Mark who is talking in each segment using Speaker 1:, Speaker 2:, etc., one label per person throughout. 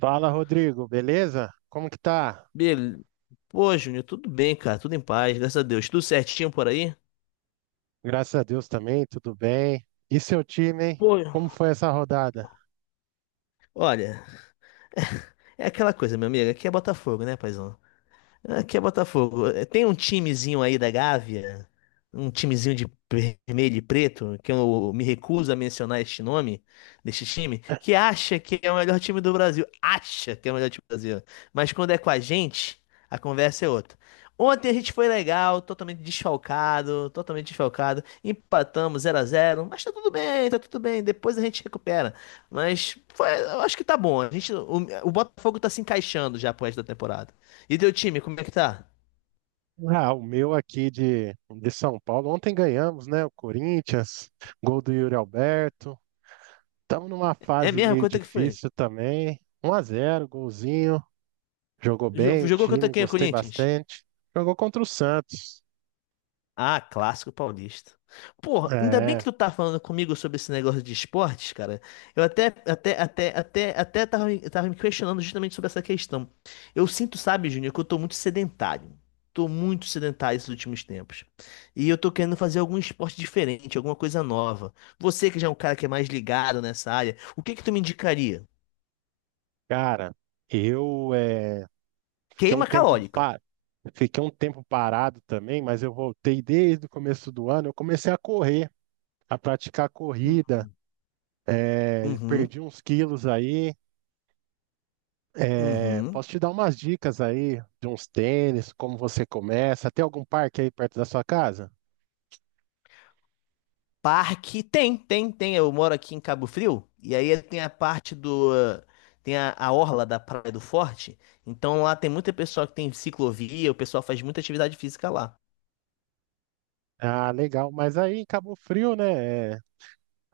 Speaker 1: Fala, Rodrigo, beleza? Como que tá?
Speaker 2: Bele... Pô, Júnior, tudo bem, cara? Tudo em paz, graças a Deus. Tudo certinho por aí?
Speaker 1: Graças a Deus também, tudo bem. E seu time, hein?
Speaker 2: Pô,
Speaker 1: Como foi essa rodada?
Speaker 2: olha, é aquela coisa, meu amigo. Aqui é Botafogo, né, paizão? Aqui é Botafogo. É, tem um timezinho aí da Gávea, um timezinho de vermelho e preto, que eu me recuso a mencionar este nome, deste time, que acha que é o melhor time do Brasil. Acha que é o melhor time do Brasil. Mas quando é com a gente, a conversa é outra. Ontem a gente foi legal, totalmente desfalcado, totalmente desfalcado. Empatamos 0 a 0, mas tá tudo bem, tá tudo bem. Depois a gente recupera. Mas eu acho que tá bom. O Botafogo tá se encaixando já pro resto da temporada. E teu time, como é que tá?
Speaker 1: Ah, o meu aqui de São Paulo. Ontem ganhamos, né? O Corinthians, gol do Yuri Alberto. Estamos numa
Speaker 2: É
Speaker 1: fase
Speaker 2: mesmo?
Speaker 1: meio
Speaker 2: Quanto é que foi?
Speaker 1: difícil também. 1-0, golzinho. Jogou bem o
Speaker 2: Jogou contra
Speaker 1: time,
Speaker 2: quem, o
Speaker 1: gostei
Speaker 2: Corinthians?
Speaker 1: bastante. Jogou contra o Santos.
Speaker 2: Ah, clássico paulista. Porra, ainda bem que
Speaker 1: É,
Speaker 2: tu tá falando comigo sobre esse negócio de esportes, cara. Eu até tava me questionando justamente sobre essa questão. Eu sinto, sabe, Júnior, que eu tô muito sedentário. Tô muito sedentário esses últimos tempos. E eu tô querendo fazer algum esporte diferente, alguma coisa nova. Você que já é um cara que é mais ligado nessa área, o que que tu me indicaria?
Speaker 1: cara, eu Fiquei um
Speaker 2: Queima
Speaker 1: tempo,
Speaker 2: calórica.
Speaker 1: pa- Fiquei um tempo parado também, mas eu voltei desde o começo do ano. Eu comecei a correr, a praticar corrida,
Speaker 2: Uhum,
Speaker 1: perdi uns quilos aí.
Speaker 2: uhum.
Speaker 1: Posso te dar umas dicas aí de uns tênis, como você começa? Tem algum parque aí perto da sua casa?
Speaker 2: Parque tem, tem, tem. Eu moro aqui em Cabo Frio e aí tem a orla da Praia do Forte. Então lá tem muita pessoa que tem ciclovia, o pessoal faz muita atividade física lá.
Speaker 1: Ah, legal. Mas aí em Cabo Frio, né?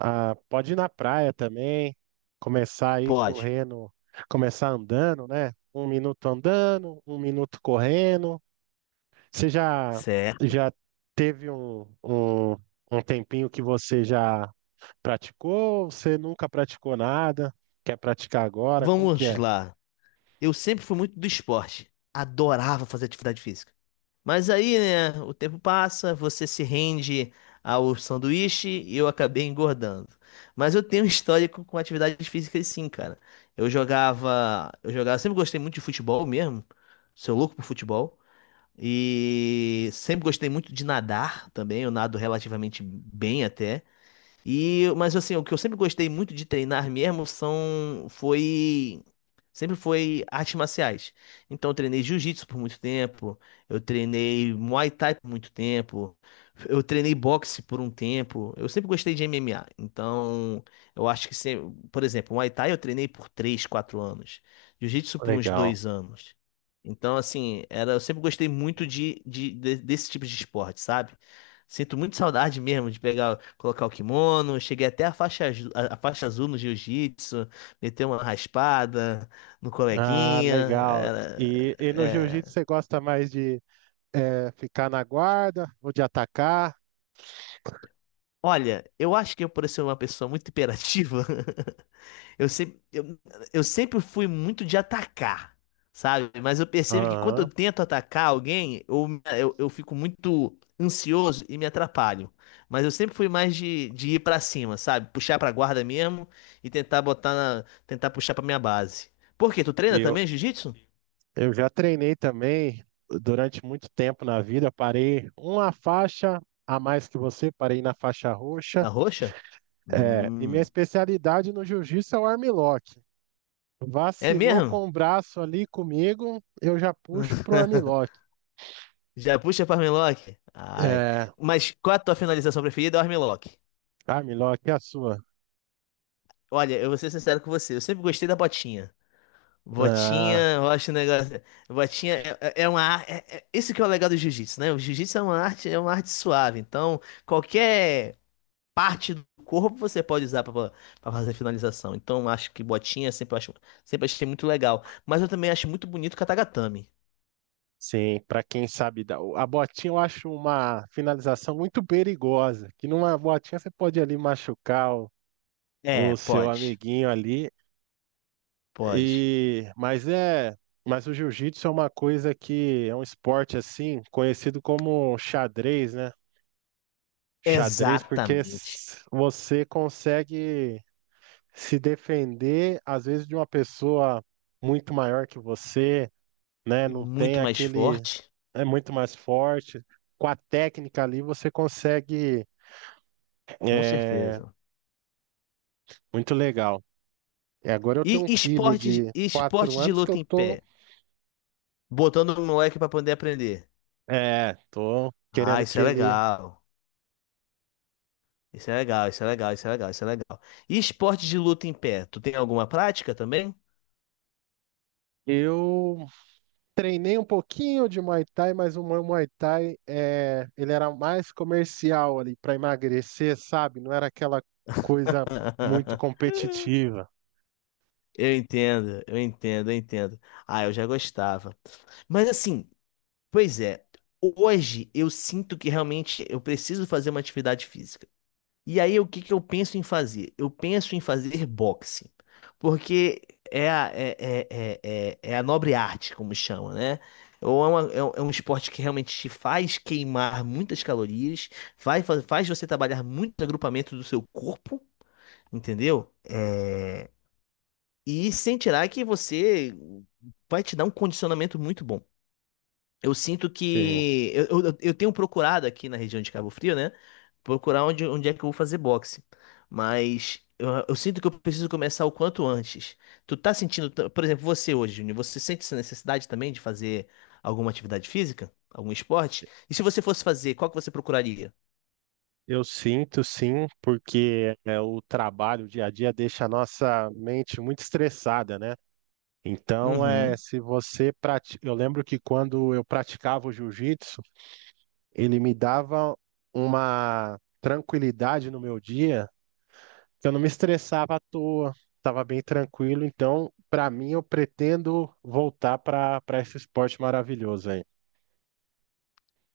Speaker 1: Ah, pode ir na praia também, começar aí
Speaker 2: Pode.
Speaker 1: correndo, começar andando, né? Um minuto andando, um minuto correndo. Você já,
Speaker 2: Certo.
Speaker 1: já teve um tempinho que você já praticou ou você nunca praticou nada? Quer praticar agora? Como que
Speaker 2: Vamos
Speaker 1: é?
Speaker 2: lá. Eu sempre fui muito do esporte. Adorava fazer atividade física. Mas aí, né, o tempo passa, você se rende ao sanduíche e eu acabei engordando. Mas eu tenho um histórico com atividades físicas sim, cara. Eu jogava, sempre gostei muito de futebol mesmo. Sou louco por futebol. E sempre gostei muito de nadar também, eu nado relativamente bem até. E, mas assim, o que eu sempre gostei muito de treinar mesmo sempre foi artes marciais. Então eu treinei jiu-jitsu por muito tempo, eu treinei Muay Thai por muito tempo, eu treinei boxe por um tempo. Eu sempre gostei de MMA. Então, eu acho que sempre, por exemplo, Muay Thai eu treinei por 3 4 anos, jiu-jitsu por uns
Speaker 1: Legal.
Speaker 2: 2 anos. Então, assim, eu sempre gostei muito desse tipo de esporte, sabe? Sinto muito saudade mesmo de pegar, colocar o kimono. Cheguei até a faixa azul no jiu-jitsu, meter uma raspada no
Speaker 1: Ah,
Speaker 2: coleguinha.
Speaker 1: legal. E no jiu-jitsu
Speaker 2: É.
Speaker 1: você gosta mais de ficar na guarda ou de atacar?
Speaker 2: Olha, eu acho que eu, por ser uma pessoa muito imperativa, Eu sempre, eu, eu sempre fui muito de atacar, sabe? Mas eu percebo que quando
Speaker 1: Aham.
Speaker 2: eu tento atacar alguém, eu fico muito ansioso e me atrapalho. Mas eu sempre fui mais de ir pra cima, sabe? Puxar pra guarda mesmo e tentar botar na, tentar puxar pra minha base. Por quê? Tu treina
Speaker 1: Eu,
Speaker 2: também jiu-jitsu?
Speaker 1: eu já treinei também durante muito tempo na vida. Parei uma faixa a mais que você, parei na faixa roxa.
Speaker 2: Na roxa?
Speaker 1: É, e minha
Speaker 2: Hum.
Speaker 1: especialidade no jiu-jitsu é o armlock.
Speaker 2: É
Speaker 1: Vacilou
Speaker 2: mesmo?
Speaker 1: com o braço ali comigo, eu já puxo pro armlock.
Speaker 2: Já puxa pra armlock? Ai.
Speaker 1: É,
Speaker 2: Mas qual a tua finalização preferida? É o armlock.
Speaker 1: armlock é a sua.
Speaker 2: Olha, eu vou ser sincero com você. Eu sempre gostei da botinha. Botinha,
Speaker 1: Ah,
Speaker 2: eu acho um negócio. Botinha é, é uma arte. É, esse que é o legal do jiu-jitsu, né? O jiu-jitsu é uma arte suave. Então, qualquer parte do corpo você pode usar para fazer finalização. Então, eu acho que botinha sempre eu acho, sempre achei muito legal. Mas eu também acho muito bonito o katagatame.
Speaker 1: sim, pra quem sabe dar. A botinha eu acho uma finalização muito perigosa, que numa botinha você pode ali machucar
Speaker 2: É,
Speaker 1: o seu
Speaker 2: pode,
Speaker 1: amiguinho ali.
Speaker 2: pode.
Speaker 1: E mas é, mas o jiu-jitsu é uma coisa que é um esporte assim, conhecido como xadrez, né? Xadrez porque
Speaker 2: Exatamente.
Speaker 1: você consegue se defender, às vezes, de uma pessoa muito maior que você, né?
Speaker 2: E
Speaker 1: Não tem
Speaker 2: muito mais
Speaker 1: aquele.
Speaker 2: forte,
Speaker 1: É muito mais forte. Com a técnica ali, você consegue.
Speaker 2: com
Speaker 1: É,
Speaker 2: certeza.
Speaker 1: muito legal. E agora eu tenho
Speaker 2: E
Speaker 1: um filho
Speaker 2: esporte,
Speaker 1: de 4
Speaker 2: esporte de
Speaker 1: anos que eu
Speaker 2: luta em
Speaker 1: tô.
Speaker 2: pé, botando o moleque para poder aprender.
Speaker 1: É, tô
Speaker 2: Ah,
Speaker 1: querendo
Speaker 2: isso
Speaker 1: que
Speaker 2: é
Speaker 1: ele.
Speaker 2: legal. Isso é legal, isso é legal, isso é legal, isso é legal. E esporte de luta em pé? Tu tem alguma prática também?
Speaker 1: Eu treinei um pouquinho de Muay Thai, mas o meu Muay Thai é, ele era mais comercial ali para emagrecer, sabe? Não era aquela coisa muito competitiva.
Speaker 2: Eu entendo, eu entendo, eu entendo. Ah, eu já gostava. Mas assim, pois é, hoje eu sinto que realmente eu preciso fazer uma atividade física. E aí, o que que eu penso em fazer? Eu penso em fazer boxe, porque é a, é, é, é, é- é a nobre arte, como chama, né? Ou é, uma- é um esporte que realmente te faz queimar muitas calorias, faz você trabalhar muito o agrupamento do seu corpo, entendeu? E sem tirar que você vai te dar um condicionamento muito bom. Eu sinto
Speaker 1: Sim,
Speaker 2: que. Eu tenho procurado aqui na região de Cabo Frio, né? Procurar onde é que eu vou fazer boxe. Mas eu sinto que eu preciso começar o quanto antes. Tu tá sentindo. Por exemplo, você hoje, Júnior, você sente essa necessidade também de fazer alguma atividade física? Algum esporte? E se você fosse fazer, qual que você procuraria?
Speaker 1: eu sinto sim, porque é, o trabalho, o dia a dia deixa a nossa mente muito estressada, né? Então, é,
Speaker 2: Uhum.
Speaker 1: se você pratica, eu lembro que quando eu praticava o jiu-jitsu, ele me dava uma tranquilidade no meu dia, que eu não me estressava à toa, estava bem tranquilo. Então, para mim, eu pretendo voltar para esse esporte maravilhoso aí.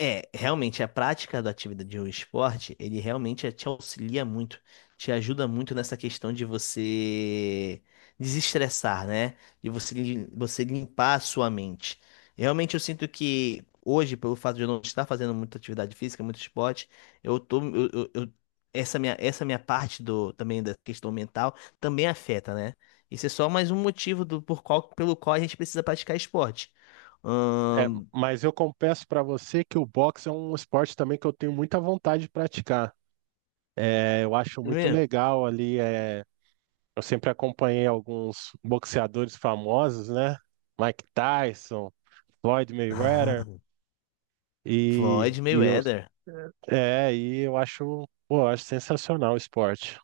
Speaker 2: É, realmente, a prática da atividade de um esporte, ele realmente te auxilia muito, te ajuda muito nessa questão de você desestressar, né? De você, você limpar a sua mente. Realmente, eu sinto que hoje, pelo fato de eu não estar fazendo muita atividade física, muito esporte, eu tô, eu- essa minha parte do, também da questão mental também afeta, né? Isso é só mais um motivo do, por qual, pelo qual a gente precisa praticar esporte.
Speaker 1: É,
Speaker 2: Ahn,
Speaker 1: mas eu confesso para você que o boxe é um esporte também que eu tenho muita vontade de praticar. É, eu acho muito
Speaker 2: mesmo.
Speaker 1: legal ali. É... Eu sempre acompanhei alguns boxeadores famosos, né? Mike Tyson, Floyd Mayweather.
Speaker 2: Floyd
Speaker 1: E, e eu,
Speaker 2: Mayweather.
Speaker 1: e eu acho, pô, eu acho sensacional o esporte.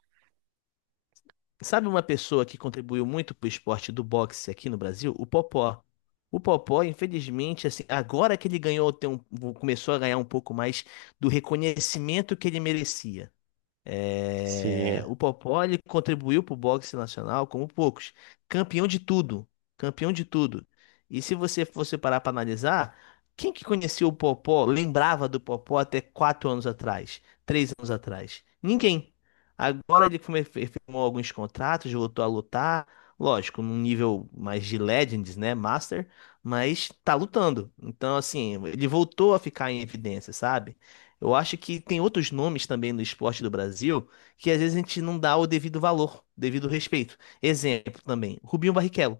Speaker 2: Sabe uma pessoa que contribuiu muito pro esporte do boxe aqui no Brasil? O Popó. O Popó, infelizmente, assim, agora que ele ganhou, começou a ganhar um pouco mais do reconhecimento que ele merecia.
Speaker 1: Sim,
Speaker 2: É,
Speaker 1: é,
Speaker 2: o Popó ele contribuiu para o boxe nacional como poucos. Campeão de tudo. Campeão de tudo. E se você fosse parar para analisar, quem que conhecia o Popó, lembrava do Popó até 4 anos atrás, 3 anos atrás? Ninguém. Agora ele firmou alguns contratos, voltou a lutar. Lógico, num nível mais de Legends, né? Master, mas tá lutando. Então, assim, ele voltou a ficar em evidência, sabe? Eu acho que tem outros nomes também no esporte do Brasil que às vezes a gente não dá o devido valor, devido respeito. Exemplo também, Rubinho Barrichello.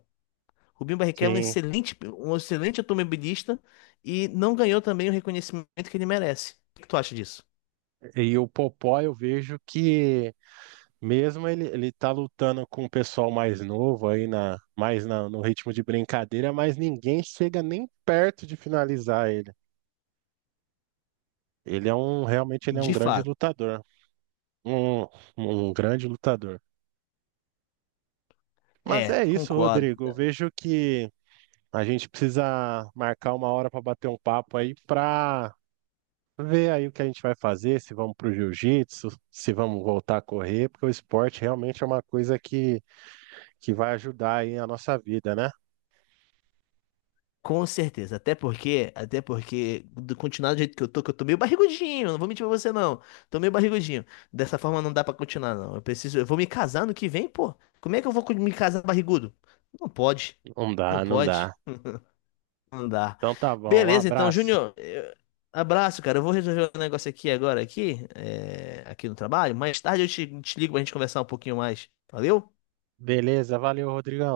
Speaker 2: Rubinho Barrichello é
Speaker 1: sim.
Speaker 2: um excelente automobilista e não ganhou também o reconhecimento que ele merece. O que tu acha disso?
Speaker 1: E o Popó eu vejo que mesmo ele, ele tá lutando com o pessoal mais novo aí mais no ritmo de brincadeira, mas ninguém chega nem perto de finalizar ele. Ele é um, realmente ele é um
Speaker 2: De
Speaker 1: grande
Speaker 2: fato.
Speaker 1: lutador. Um, um grande lutador. Mas
Speaker 2: É,
Speaker 1: é isso,
Speaker 2: concordo.
Speaker 1: Rodrigo. Eu vejo que a gente precisa marcar uma hora para bater um papo aí para ver aí o que a gente vai fazer, se vamos para o jiu-jitsu, se vamos voltar a correr, porque o esporte realmente é uma coisa que vai ajudar aí a nossa vida, né?
Speaker 2: Com certeza, até porque, do continuar do jeito que eu tô meio barrigudinho, não vou mentir pra você não. Tô meio barrigudinho. Dessa forma não dá pra continuar, não. Eu preciso, eu vou me casar no que vem, pô. Como é que eu vou me casar barrigudo? Não pode.
Speaker 1: Não
Speaker 2: Não
Speaker 1: dá, não dá.
Speaker 2: pode. Não dá.
Speaker 1: Então tá bom, um
Speaker 2: Beleza, então,
Speaker 1: abraço.
Speaker 2: Júnior, abraço, cara. Eu vou resolver um negócio aqui agora, aqui, é, aqui no trabalho. Mais tarde eu te ligo pra gente conversar um pouquinho mais. Valeu?
Speaker 1: Beleza, valeu, Rodrigão.